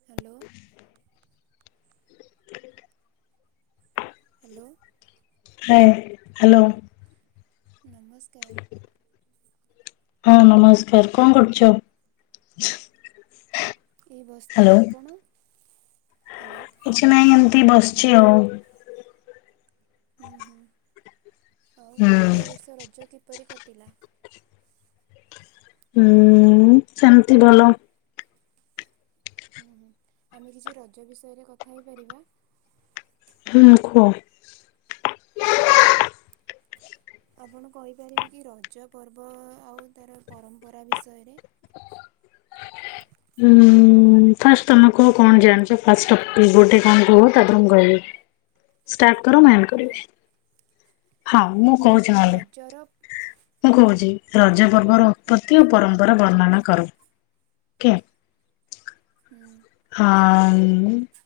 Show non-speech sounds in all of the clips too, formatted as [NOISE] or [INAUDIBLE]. Hello. Hello. ହୁଁ, hello. ନମସ୍କାର। ହଁ, ନମସ୍କାର କଣ କରୁଚ? ଏ ବସିଥିଲି ଆପଣ, ହ୍ୟାଲୋ। କିଛି ନାଇଁ, ଏମିତି ବସିଛି ଆଉ। ହୁଁ ହୁଁ ଆଉ ହୁଁ। ତମର ଏଇ ବର୍ଷ ରଜ କିପରି କଟିଲା। ହୁଁ ସେମିତି ଭଲ। ହୁଁ ହୁଁ। ଆମେ କିଛି ରଜ ବିଷୟରେ କଥା ହେଇପାରିବା। ହୁଁ କୁହ। ଆପଣ କହିପାରିବେ କି ରଜ ପର୍ବ ଆଉ ତାର ପରମ୍ପରା ବିଷୟରେ? ଉଁ-ଉଁ-ଉଁ ହୁଁ ଫାଷ୍ଟ ତମେ କୁହ କଣ ଜାଣିଛ ଫାଷ୍ଟ ଅଫ୍ ଗୋଟେ କଣ କୁହ ତାପରେ ମୁଁ କହିବି। ଷ୍ଟାର୍ଟ କର ମୁଁ ଆଡ୍ ହଁ କରିବି। ହଁ ମୁଁ କହୁଛି ନହେଲେ, ମୁଁ କହୁଛି ରଜ ପର୍ବର ଉତ୍ପତ୍ତି ଓ ପରମ୍ [INAUDIBLE] ବର୍ଣନା କର ଓକେ। ହୁଁ। ହଁଅଅ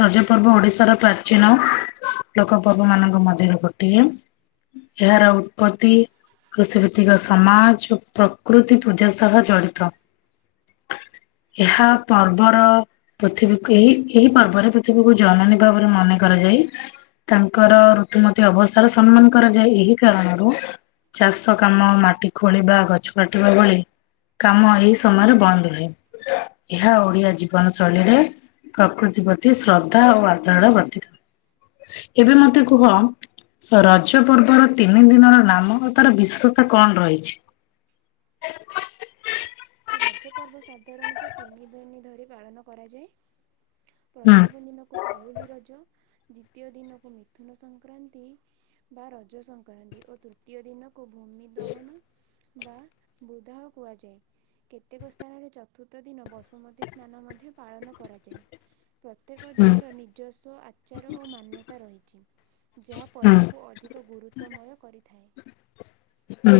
ରଜ ପର୍ବ ଓଡିଶାର ପ୍ରାଚୀନ ଲୋକ ପର୍ବ ମାନଙ୍କ ମଧ୍ୟରୁ ଗୋଟିଏ। ଏହାର ଉତ୍ପତ୍ତି କୃଷି ଭିତ୍ତିକ ସମାଜ ଓ ପ୍ରକୃତି ପୂଜା ସହ ଜଡିତ। ଏହା ପର୍ବର ପୃଥିବୀକୁ ଏହି, ଏହି ପର୍ବରେ ପୃଥିବୀକୁ ଜନନୀ ଭାବରେ ମନେ କରାଯାଇ ତାଙ୍କର ଋତୁମତୀ ଅବସ୍ଥାର ସମ୍ମାନ କରାଯାଏ ଏହି କାରଣରୁ ଚାଷ କାମ, ମାଟି ଖୋଳିବା, ଗଛ କାଟିବା ଭଳି କାମ ଏଇ ସମୟରେ ବନ୍ଦ ରୁହେ, ଏହା ଓଡିଆ ଜୀ ଜୀବନ ଶୈଳୀରେ ପ୍ରକୃତି ପ୍ରତି ଶ୍ରଦ୍ଧା ଓ ଆଦରରେ ଗଠିତ। ଏବେ ମତେ କୁହ ରଜ ପର୍ବର ତିନି ଦିନର ନାମ ତାର ବିଶେଷତ୍ୱ କଣ ରହିଛି? [INAUDIBLE] ରଜ ପର୍ବ ସାଧାରଣତଃ ତିନି ଦିନି ଧରି ପାଳନ କରାଯାଏ। ହୁଁ ପ୍ରଥମ ଦିନକୁ ପହିଲି ରଜ, ଦ୍ଵିତୀୟ ଦିନକୁ ମିଥୁନ ସଂକ୍ରାନ୍ତି ବା ରଜ ସଂକ୍ରାନ୍ତି ଓ ତୃତୀୟ ଦିନ କୁ ଭୂମି ଦହନ ବା ବୁଦାହ କୁହାଯାଏ। କେତେକ ସ୍ଥାନରେ ଚତୁର୍ଥ ଦିନ ବସୁମତୀ ସ୍ନାନ ମଧ୍ୟ ପାଳନ କରାଯାଏ। ପ୍ରତ୍ୟେକ ହୁଁ ଦିନର ନିଜସ୍ୱ ଆଚାର ଓ ମାନ୍ୟତା ରହିଛି। ଯାହା ହୁଁ ପର୍ବକୁ ଅଧିକ ଗୁରୁତ୍ୱମୟ କରିଥାଏ। ହୁଁ।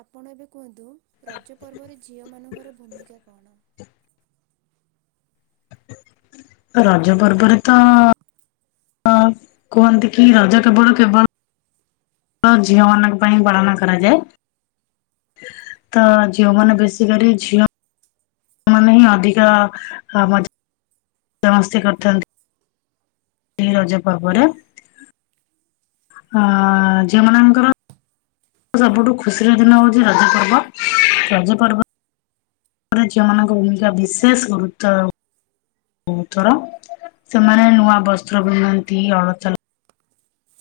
ଆପଣ ଏବେ କୁହନ୍ତୁ ରଜ ପର୍ବରେ ଝିଅମାନଙ୍କର ଭୂମିକା କଣ? ରଜ ପର୍ବରେ ତ କୁହନ୍ତି କି ରଜ କେବଳ କେବଳ ତ ଝିଅ ମାନଙ୍କ ପାଇଁ ପାଳନ କରାଯାଏ। ତ ଝିଅମାନେ ବେଶୀ କରି ଝିଅ ମାନେ ହିଁ ଅଧିକ ମଜ୍, ମଜା ମସ୍ତି କରିଥାନ୍ତି। ଏହି ରଜ ପର୍ବରେ। ହଁ ଝିଅମାନଙ୍କର ସବୁଠୁ ଖୁସିର ଦିନ ହଉଛି ରଜ ପର୍ବ ରଜ ପର୍ବ ରେ ଝିଅମାନଙ୍କ ଭୂମିକା ବିଶେଷ ଗୁରୁତ୍ୱ ର ସେମାନେ ନୂଆ ବସ୍ତ୍ର ପିନ୍ଧନ୍ତି ଅଳତା ଲ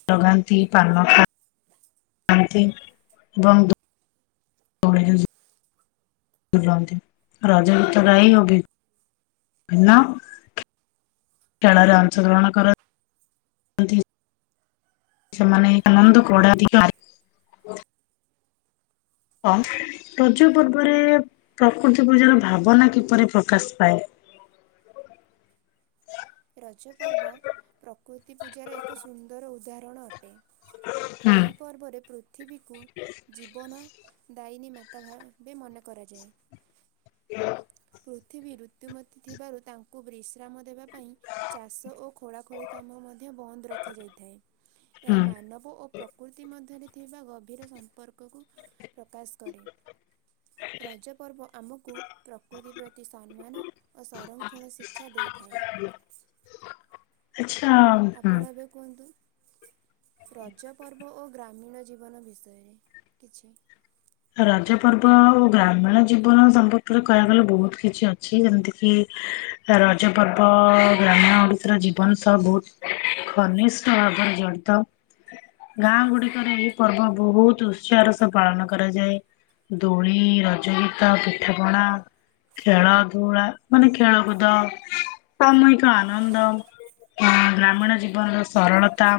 ଲଗାନ୍ତି ପାନ ଖା ଖାଆନ୍ତି ଏବଂ [UNINTELLIGIBLE] ରଜ ଗୀତ‌ ଗାଇବ କି‌ [UNINTELLIGIBLE] ଖେଳରେ ଅଂଶଗ୍ରହଣ କରନ୍ ସେମାନେ ଆନନ୍ଦ କଡାଧିକରେ। ଅଁ ରଜ ପର୍ବରେ ପ୍ରକୃତି ପୂଜାର ଭାବନା କିପରି ପ୍ରକାଶ ପାଏ? ରଜପର୍ବ ପ୍ରକୃତି ପୂଜାର ଏକ ସୁନ୍ଦର ଉଦାହରଣ ଅଟେ। ହୁଁ ଏହି ପର୍ବରେ ପୃଥିବୀକୁ ଜୀବନ ଦାଇନୀ ମାତା ଭାବେ ମନେ କରାଯାଏ। [UNINTELLIGIBLE] ପୃଥିବୀ ଋତୁମତୀ ଥିବାରୁ ତାଙ୍କୁ ବିଶ୍ରାମ ଦେବା ପାଇଁ ଚାଷ ଓ ଖୋଳାଖୋଳି କାମ ମଧ୍ୟ ବନ୍ଦ ରଖାଯାଇଥାଏ। ଏହା ହୁଁ ମାନବ ଓ ପ୍ରକୃତି ମଧ୍ୟରେ ଥିବା ଗଭୀର ସମ୍ପର୍କକୁ ପ୍ରକାଶ କରେ। ରଜ ପର୍ବ ଆମକୁ ପ୍ର କୃତି ପ୍ରତି ସମ୍ମାନ ଓ ସଂରକ୍ଷଣ ଶିକ୍ଷା ଦେଇଥାଏ। ହଁ ଆପଣ ହୁଁ। ଏବେ କୁହନ୍ତୁ ରଜ ପର୍ବ ଓ ଗ୍ରାମୀଣ ଜୀବନ ବିଷୟରେ କିଛି। ରଜ ପର୍ବ ଆଉ ଗ୍ରାମୀଣ ଜୀବନ ସମ୍ପର୍କରେ କହିବାକୁ ଗଲେ ବହୁତ କିଛି ଅଛି ଯେମିତି କିି ରଜ ପର୍ବ ଗ୍ରାମୀଣ ଓଡ଼ିଶାର ଜୀବନ ସହ ବହୁତ ଘନିଷ୍ଠ ଭାବରେ ଜଡ଼ିତ। ଗାଁ ଗୁଡିକରେ ଏହି ପର୍ବ ବହୁତ ଉତ୍ସାହ ର ସହ ପାଳନ କରାଯାଏ ଦୋଳି ରଜଗୀତ ପିଠାପଣା ଖେଳ ଧୂଳା ମାନେ ଖେଳକୁଦ ସାମାୟିକ ଆନନ୍ଦ। ଗ୍ରାମୀଣ ଜୀବନର ସରଳତା।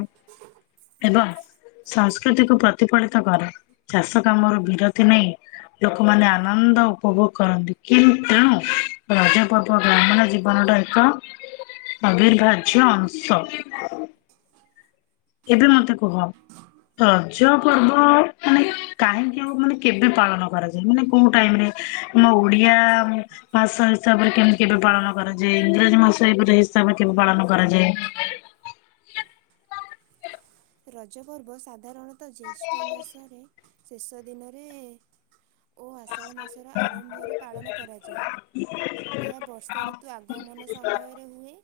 ଏବଂ ସଂସ୍କୃତି କୁ ପ୍ରତିଫଳିତ କରେ ଚାଷ କାମରୁ ବିରତି ନେଇ ଲୋକମାନେ ଆନନ୍ଦ ଉପଭୋଗ କରନ୍ତି। କିନ୍ତ ତେଣୁ ରଜ ପର୍ବ ଗ୍ରାମିଣ ଜୀବନଟା ଏକ ଅବିର୍ଭାଜ୍ୟ ଅଂଶ। ଏବେ ମତେ କୁହ। ରଜ ପର୍ବ ମାନେ କାହିଁକି ଆଉ ମାନେ କେବେ ପାଳନ କରାଯାଏ। ମାନେ କୋଉ ଟାଇମ୍ ରେ? ଆମ ଓଡିିଆ ଭାଷା ହିସାବରେ କେମିତି କେବେ ପାଳନ କରାଯାଏ। ଇଂରାଜୀ ମାସ ଏପ ହିସାବରେ କେବେ ପାଳନ କରାଯାଏ। ରଜ ପର୍ବ ସାଧାରଣତଃ ଜ୍ୟେଷ୍ଠ ମାସରେ ଶେଷ ଦିନରେ ଓ ଆଷାଢ ମାସର ଆରମ୍ଭରେ ପାଳନ କରାଯାଏ। ଏହା ବର୍ଷା ଋତୁ ଆଗମନ ସମୟରେ ହୁଏ।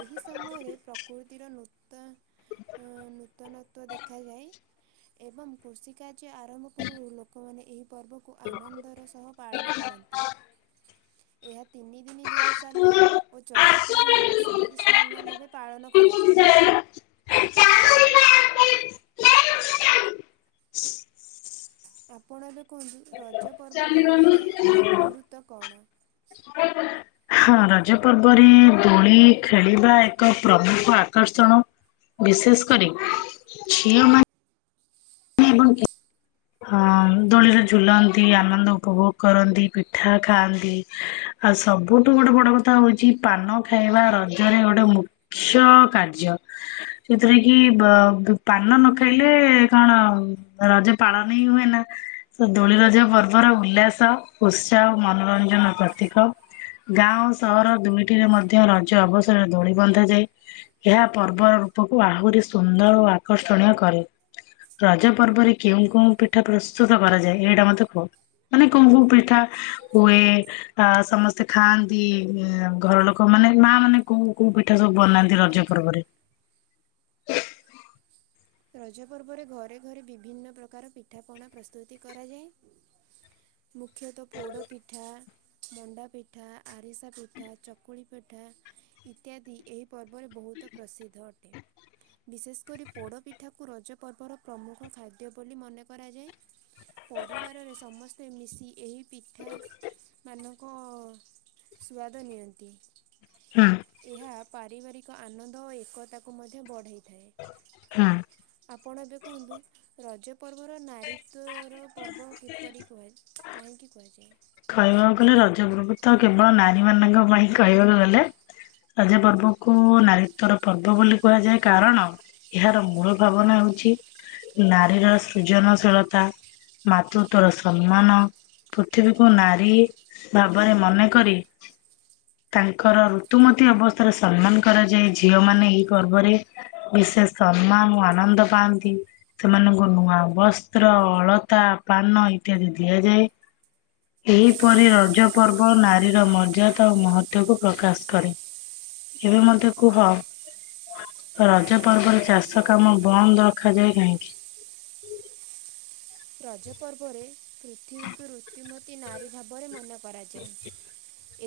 ଏହି ସମୟରେ ପ୍ରକୃତିର ନୃତ୍ୟ ନୂତନତଵ ଦେଖାଯାଏ ଏବଂ କୃଷି କାର୍ଯ୍ୟ ଆରମ୍ଭ ପୂର୍ବରୁ ଲ ଲୋକମାନେ ଏହି ପର୍ବକୁ ଆନନ୍ଦର ସହ ପାଳନ କରନ୍ତି। ଏହା ତିନି ଦିନ ଧରି ଚାଲେ। ଓ ଚତୁର୍ଥ ଦିନ ବସୁମତୀ ସ୍ନାନ ଭାବେ ପାଳନ କରାଯାଏ। ଆପଣ ଏବେ କୁହନ୍ତୁ ରଜ ପର୍ବ ଦୋଳିରେ ଗୁରୁତ୍ୱ କଣ? ହଁ ରଜ ପର୍ବରେ ଦୋଳି ଖେଳିବା ଏକ ପ୍ରମୁଖ ଆକର୍ଷଣ ବିଶେଷ କରି ଝିଅମାନେ [UNINTELLIGIBLE] ହଁ ଦୋଳିରେ ଝୁଲନ୍ତି। ଆନନ୍ଦ ଉପଭୋଗ କରନ୍ତି। ପିଠା ଖାଆନ୍ତି। ଆଉ ସବୁଠୁ ଗୋଟେ ବଡ କଥା ହଉଛି ପାନ ଖାଇବା ରଜରେ ଗୋଟେ ମୁ କ୍ଷ କାର୍ଯ୍ୟ। ସେଥିରେ କି ପାନ ନ ଖାଇଲେ କଣ ରାଜ ପାଳନ ହିଁ ହୁଏ ନା। ଦୋଳି ରଜ ପର୍ବର ଉଲ୍ଲାସ ଉତ୍ସାହ ମନୋରଞ୍ଜନ ପ୍ରତୀକ। ଗାଁ ସହର ଦୁଇଟିରେ ମଧ୍ୟ ରଜ ଅବସରରେ ଦୋଳି ବନ୍ଧାଯାଏ। ଏହା ପର୍ବର ରୂପକୁ ଆହୁରି ସୁନ୍ଦର ଓ ଆକର୍ଷଣୀୟ କରେ। ରଜ ପର୍ବରେ କେଉଁ କେଉଁ ପିଠା ପ୍ରସ୍ତୁତ କରାଯାଏ ଏଇଟା ମୋତେ କୁହ? ମାନେ କୋଉ କୋଉ ପିଠା ହୁଏ? ଅ ସମସ୍ତେ ଖାଆନ୍ତି ଉ ଘର ଲୋକ ମାନେ ମା ମାନେ କୋଉ କୋଉ ପି ପିଠା ସବୁ ବନାନ୍ତି ରଜ ଆଜ୍ଞା। ପର୍ବରେ? ରଜ ପର୍ବରେ ଘରେ ଘରେ ବିଭିନ୍ନ ପ୍ରକାର ପିଠାପଣା ପ୍ରସ୍ତୁତି କରାଯାଏ। ମୁଖ୍ୟତଃ ପୋଡ଼ ପିଠା ମଣ୍ଡା ପିଠା, ଆରିସା ପିଠା, ଚକୁଳି ପିଠା ଇତ୍ୟାଦି ଏହି ପର୍ବରେ ବହୁତ ପ୍ରସିଦ୍ଧ ଅଟେ। ବିଶେଷ କରି ପୋଡପିଠା ଏଠାକୁ ରଜ ପର୍ବର ପ୍ରମୁଖ ଖାଦ୍ୟ ବୋଲି ମନେ କରାଯାଏ। ପରିବାରରେ ସମସ୍ତେ ମିଶି ଏହି ପିଠା ମାନଙ୍କ ସୁଆଦ ନିଅନ୍ତି। ହୁଁ ଏହା ପାରିବାରିକ ଆନନ୍ଦ ଓ ଏକତାକୁ ମଧ୍ୟ ବଢ଼ାଇଥାଏ। ହୁଁ। ଆପଣ ଏବେ କୁହନ୍ତୁ, ରଜ ପର୍ବର ନାରୀ ତର ପର୍ବ କିପରି କୁହାଯାଏ? କାହିଁକି କୁହାଯାଏ? କହିବାକୁ ଗଲେ ରଜ ପର୍ବ ତ କେବଳ ନାରୀ ମାନଙ୍କ ପାଇଁ କହିବାକୁ ଗଲେ। ରଜ ପର୍ବକୁ ନାରୀତ୍ଵର ପର୍ବ ବୋଲି କୁହାଯାଏ କାରଣ ଏହାର ମୂଳ ଭାବନା ହୋଉଛି ନାରୀର ସୃଜନଶୀଳତା, ମାତୃତ୍ଵର ସମ୍ମାନ। ପୃଥିବୀ କୁ ନାରୀ ଭାବରେ ମନେକରି ତାଙ୍କର ଋତୁମତୀ ଅବସ୍ଥାରେ ସମ୍ମାନ କରାଯାଏ ଝିଅ ମାନେ ଏହିଇ ପର୍ବରେ। ବିଶେଷ ସମ୍ମାନ ଓ ଆନନ୍ଦ ପାଆନ୍ତି ସେମାନଙ୍କୁ ନୂଆ ବସ୍ତ୍ର, ଅଳତା, ପାନ ଇତ୍ୟାଦି ଦିଆଯାଏ। ଏହିପରି ରଜ ପର୍ବ ନାରୀର ମର୍ଯ୍ୟାଦା ତା ମହତ୍ଵକୁ ପ୍ରକାଶ କରେ। ଏବେ ମୋତେ କୁହ ରଜ ପର୍ବରେ ଚାଷ କାମ ବନ୍ଦ ରଖାଯାଏ କାହିଁକି? ରଜ ପର୍ବରେ, ପୃଥିବୀକୁ ରୁତ୍ତିମତୀ ନାରୀ ଭାବରେ ମନେ କରାଯାଏ।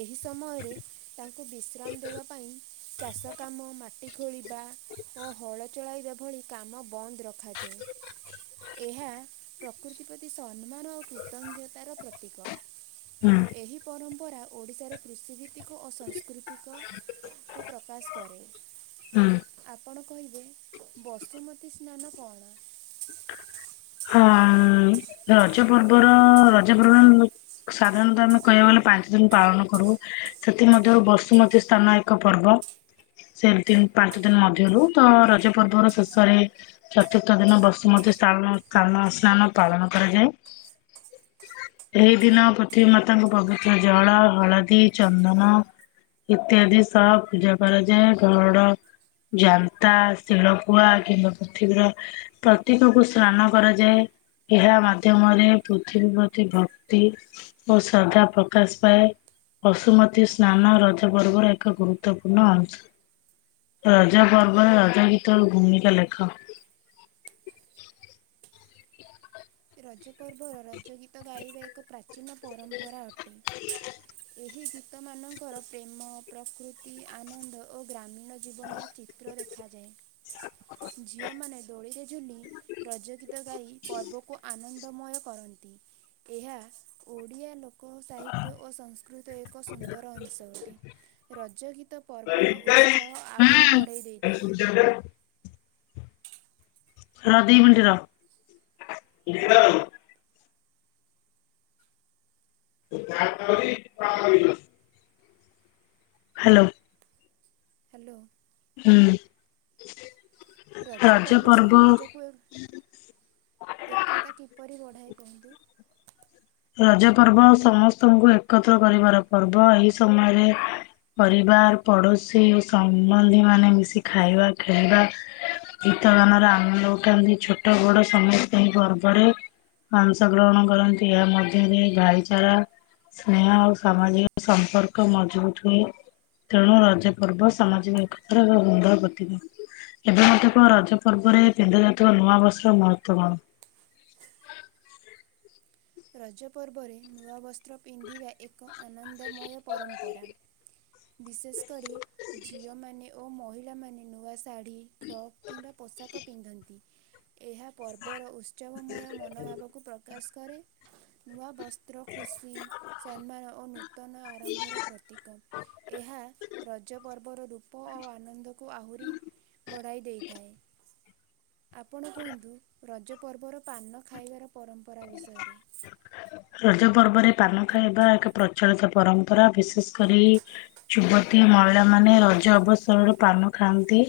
ଏହି ସମୟରେ, ତାଙ୍କୁ ବିଶ୍ରାମ ଦେବା ପାଇଁ ଚାଷ କାମ, ମାଟି ଖୋଳିବା ଓ ହଳ ଚଳାଇବା ଭଳି କାମ ବନ୍ଦ ରଖାଯାଏ। ଏହା ପ୍ରକୃତି ପ୍ରତି ସମ୍ମାନ ଓ କୃତଜ୍ଞତାର ପ୍ରତୀକ। ହୁଁ ଏହି ପରମ୍ପରା ଓଡ଼ିଶାର କୃଷିଭିତ୍ତିକୁ ଅ ସଂସ୍ ପ୍ରାକୃତିକ କୁ ପ୍ରକାଶ କରେ। ହୁଁ ଆ ଆପଣ କହିବେ ବସୁମତୀ ସ୍ନାନ କଣ? ହଁ ରଜ ପର୍ବର ରଜ ପର୍ବ ସାଧାରଣତଃ ଆମେ କହିବାକୁ ଗଲେ, ପାଞ୍ଚ ଦିନ୍ ପାଳନ କରୁ। ସେଥିମଧ୍ୟରୁ ବସୁମତୀ ସ୍ଥାନ ଏକ ପର୍ବ। ସେ ଦିନ୍ ପାଞ୍ଚ ଦିନ ମଧ୍ୟରୁ, ତ ରଜ ପର୍ବ ର ଶେଷରେ ଚତୁର୍ଥ ଦିନ ବସୁମତୀ ସ୍ଥାନ ସ୍ଥାନ ସ୍ନାନ ପାଳନ କରାଯାଏ। ଏହି ଦିନ ପୃଥିବୀ ମାତାଙ୍କ ପବିତ୍ର ଜଳ, ହଳଦୀ, ଚନ୍ଦନ ଇତ୍ୟାଦି ସ ପୂଜା କରାଯାଏ। ଘଡ ଜାନ୍ତା, ଶିଳକୁୁଆ କିମ୍ବା ପୃଥିବୀର ପ୍ରତୀକକୁ ସ୍ନାନ କରାଯାଏ। ଏହା ମାଧ୍ୟମରେ ପୃଥିବୀ ପ୍ରତି ଭକ୍ତି ଓ ଶ୍ରଦ୍ଧା ପ୍ରକାଶ ପାଏ। ବଶୁମତୀ ସ୍ନାନ, ରଜ ପର୍ବର ଏକ ଗୁରୁତ୍ୱପୂର୍ଣ୍ଣ ଅଂଶ। ରାଜା ପର୍ବ ରାଜା ଗୀତା ଘୂମଣିକା ଲେଖା ରଜ ପର୍ବର ରଜ ଗୀତ ଗାଇବା ଏକ ପ୍ରାଚୀନ ପରମ୍ପରା ଅଟେ ଏହି ଗୀତ ଲୋକ ମାନଙ୍କର ପ୍ରେମ ପ୍ରକୃତି ଆନନ୍ଦ ଓ ଗ୍ରାମୀ ଅନ୍ୟ ଜୀବନର ଚିତ୍ର ଦେଖାଯାଏ ଝିଅମାନେ ଦୋଳିରେ ଖେଳିଲେ ରଜ ଗୀତ ଗାଇ ପର୍ବକୁ ଆନନ୍ଦମୟ କରନ୍ତି ଏହା ଓଡ଼ିଆ ଲୋକ ଏକ ସାହିତ୍ୟ ଓ ସଂସ୍କୃତି ଏକ ସୁନ୍ଦର ଅଂଶ ଅଟେ। ରଜ ଗୀତ ପର୍ବର ଉତ୍ସାହ ଆହୁରି ବଢ଼େଇ ଦେଇଥାଏ। ରାଧେ ଭଣ୍ଡରା [UNINTELLIGIBLE] [UNINTELLIGIBLE] ହ୍ୟାଲୋ। ହ୍ୟାଲୋ। ହୁଁ। ରଜ ପର୍ବ ସମାଜକୁ ଏକତା କିପରି ବଢ଼ାଏ କୁହନ୍ତୁ? ରଜ ପର୍ବ ସମସ୍ତଙ୍କୁ ଏକତ୍ର କରିବାର ପର୍ବ ଏହିଇ ସମୟରେ ପରିବାର ପଡୋଶୀ ଓ ସମ୍ବନ୍ଧୀ ମାନେ ମିଶି ଖାଇବା ଖେଳବା ଗୀତ ଗାନରେ ଆମଳ ଉଠାନ୍ତି ଛୋଟ ବଡ ସମସ୍ତେ ଏହି ପର୍ବରେ ଅଂଶ ଗ୍ରହଣ କରନ୍ତି ଏହା ମଧ୍ୟରେ ଭାଇଚାରା ସ୍ନେହ ଓ ସାମାଜିକ ସମ୍ପର୍କ ମଜବୁତ ହୁଏ। ତେଣୁ ରଜ ପର୍ବ ସାମାଜିକ ଏକତ୍ର [UNINTELLIGIBLE] ଏବେ ମୋତେ କହ ରଜ ପର୍ବରେ ପିନ୍ଧା ଜାତକ ନୂଆ ବର୍ଷର [UNINTELLIGIBLE] ରଜ ପର୍ବରେ ନୂଆ ବସ୍ତ୍ର ପିନ୍ଧିବେ ଏକ ଆନନ୍ଦମୟ ପରମ୍ପରା ବିଶେଷ କରି ଝିଅମାନେ ଓ ମହିଳାମାନେ ନୂଆ ଶାଢ଼ୀ ଫ୍ରକ୍ କିମ୍ବା ପୋଷାକ ପିନ୍ଧନ୍ତି, ଏହା ପର୍ବର ଉତ୍ସବମୟ ମନୋଭାବକୁ ପ୍ରକାଶ କରେ। ନୂଆ ବସ୍ତ୍ର ଖୁସି ସମ୍ମାନ ଓ ନୂତନ ଆରମ୍ଭର ପ୍ରତୀକ। ଏହା ରଜ ପର୍ବର ରୂପ ଓ ଆନନ୍ଦକୁ ଆହୁରି ବଢ଼ାଇ ଦେଇଥାଏ। ଆପଣ କୁହନ୍ତୁ ରଜ ପର୍ବର ପାନ ଖାଇବାର ପରମ୍ପରା ବିଷୟରେ? ରଜ ପର୍ବରେ ପାନ ଖାଇବା ଏକ ପ୍ରଚଳିତ ପରମ୍ପରା ବିଶେଷ କରି ଯୁବତୀ ମହିଳା ମାନେ ରଜ ଅବସରରୁ ପାନ ଖାଆନ୍ତି।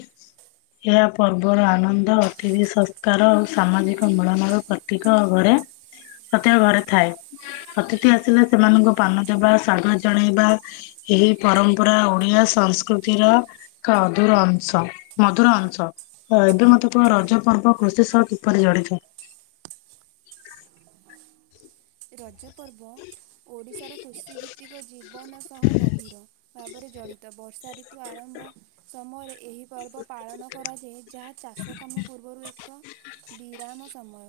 ଏହା ପର୍ବର ଆନନ୍ଦ ଅତିଥି ସଂସ୍କାର ଆଉ ସାମାଜିକ ମୂଳମଳ ପ୍ରତୀକ ଘରେ ପ୍ରତ୍ୟକ ଘରେ ଥାଏ। ଅତିଥି ଆସିଲେ ସେମାନଙ୍କୁ ପାନ ଦେବା ସ୍ୱାଗତ ଜଣେଇବା। ଏହି ପରମ୍ପରା ଓଡିଆ ସଂସ୍କୃତିର ଏକ ଅଧୁର ଅଂଶ ମଧୁର ଅଂଶ। ହଁ ଏବେ ମଧ୍ଯ କଣ ରଜ ପର୍ବ କୃଷି ସହ କିପରି ପଡିଥାଏ? ରଜପର୍ବ ଓଡ଼ିଶାର କୃଷିଭିତ୍ତିକ ଜୀବନ ସହ ଗଭୀର। ଭାବରେ ଜଡ଼ିତ, ବସ ର୍ଷା ରିତୁ ଆରମ୍ଭ ସମୟରେ ଏହି ପର୍ବ ପାଳନ କରାଯାଏ, ଯାହା ଚାଷ କାମ ପୂର୍ବରୁ ଏକ ବିରାମ ସମୟ,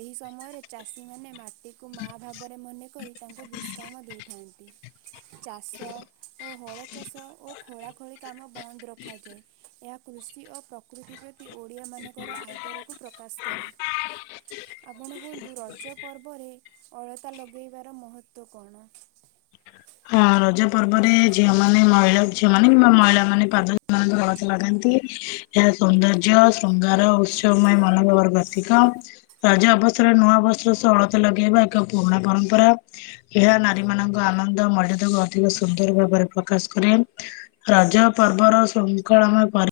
ଏହି ସମୟରେ ଚାଷୀ ମାନେ ମାଟି ମା ଭାବରେ ମନେକରି ତାଙ୍କୁ ବିଶ୍ରାମ ଦେଇଥାନ୍ତି। ଚାଷ ଓ ହଳ ଚାଷ ଓ ଖୋଳା ଖୋଳି କାମ ବନ୍ଦ ରଖାଯାଏ। ଏହା କୃଷି ଓ ପ୍ରକୃତି ପ୍ରତି ଓଡ଼ିଆମାନଙ୍କର ଆଦରକୁ ପ୍ରକାଶ କରେ। ଆପଣ କୁହନ୍ତୁ, ରଜ ପର୍ବରେ ଅଳତା ଲଗେଇବାର ମହତ୍ଵ କଣ? ହଁ ରଜ ପର୍ବରେ, ଝିଅ ମାନେ ମହିଳା ଝିଅ ମାନେ ବି ମ- ମହିଳା ମାନେ ପାଦରେ [INAUDIBLE] ମା ପାଦ ରେ ଅଳତା ଲଗାନ୍ତି, ଏହା ସୌନ୍ଦର୍ଯ୍ୟ ଶୃଙ୍ଗାର ଉତ୍ସବ ପାଇଁ ମନବଳ ର ପ୍ରତୀକ। ରଜ ଅବସର ରେ ନୂଆ ବସ୍ତ୍ର ସହ ଅଳତା ଲଗେଇବା ଏକ ପୁରୁଣା ପରମ୍ପରା। ଏହା ନାରୀ ମାନଙ୍କ ଆନନ୍ଦ ମର୍ଯ୍ୟାଦାକୁ ଅଧିକ ସୁନ୍ଦର ଭାବରେ ପ୍ରକାଶ କରେ। ରଜ ପର୍ବର ଶୃଙ୍ଖଳମୟ ପରି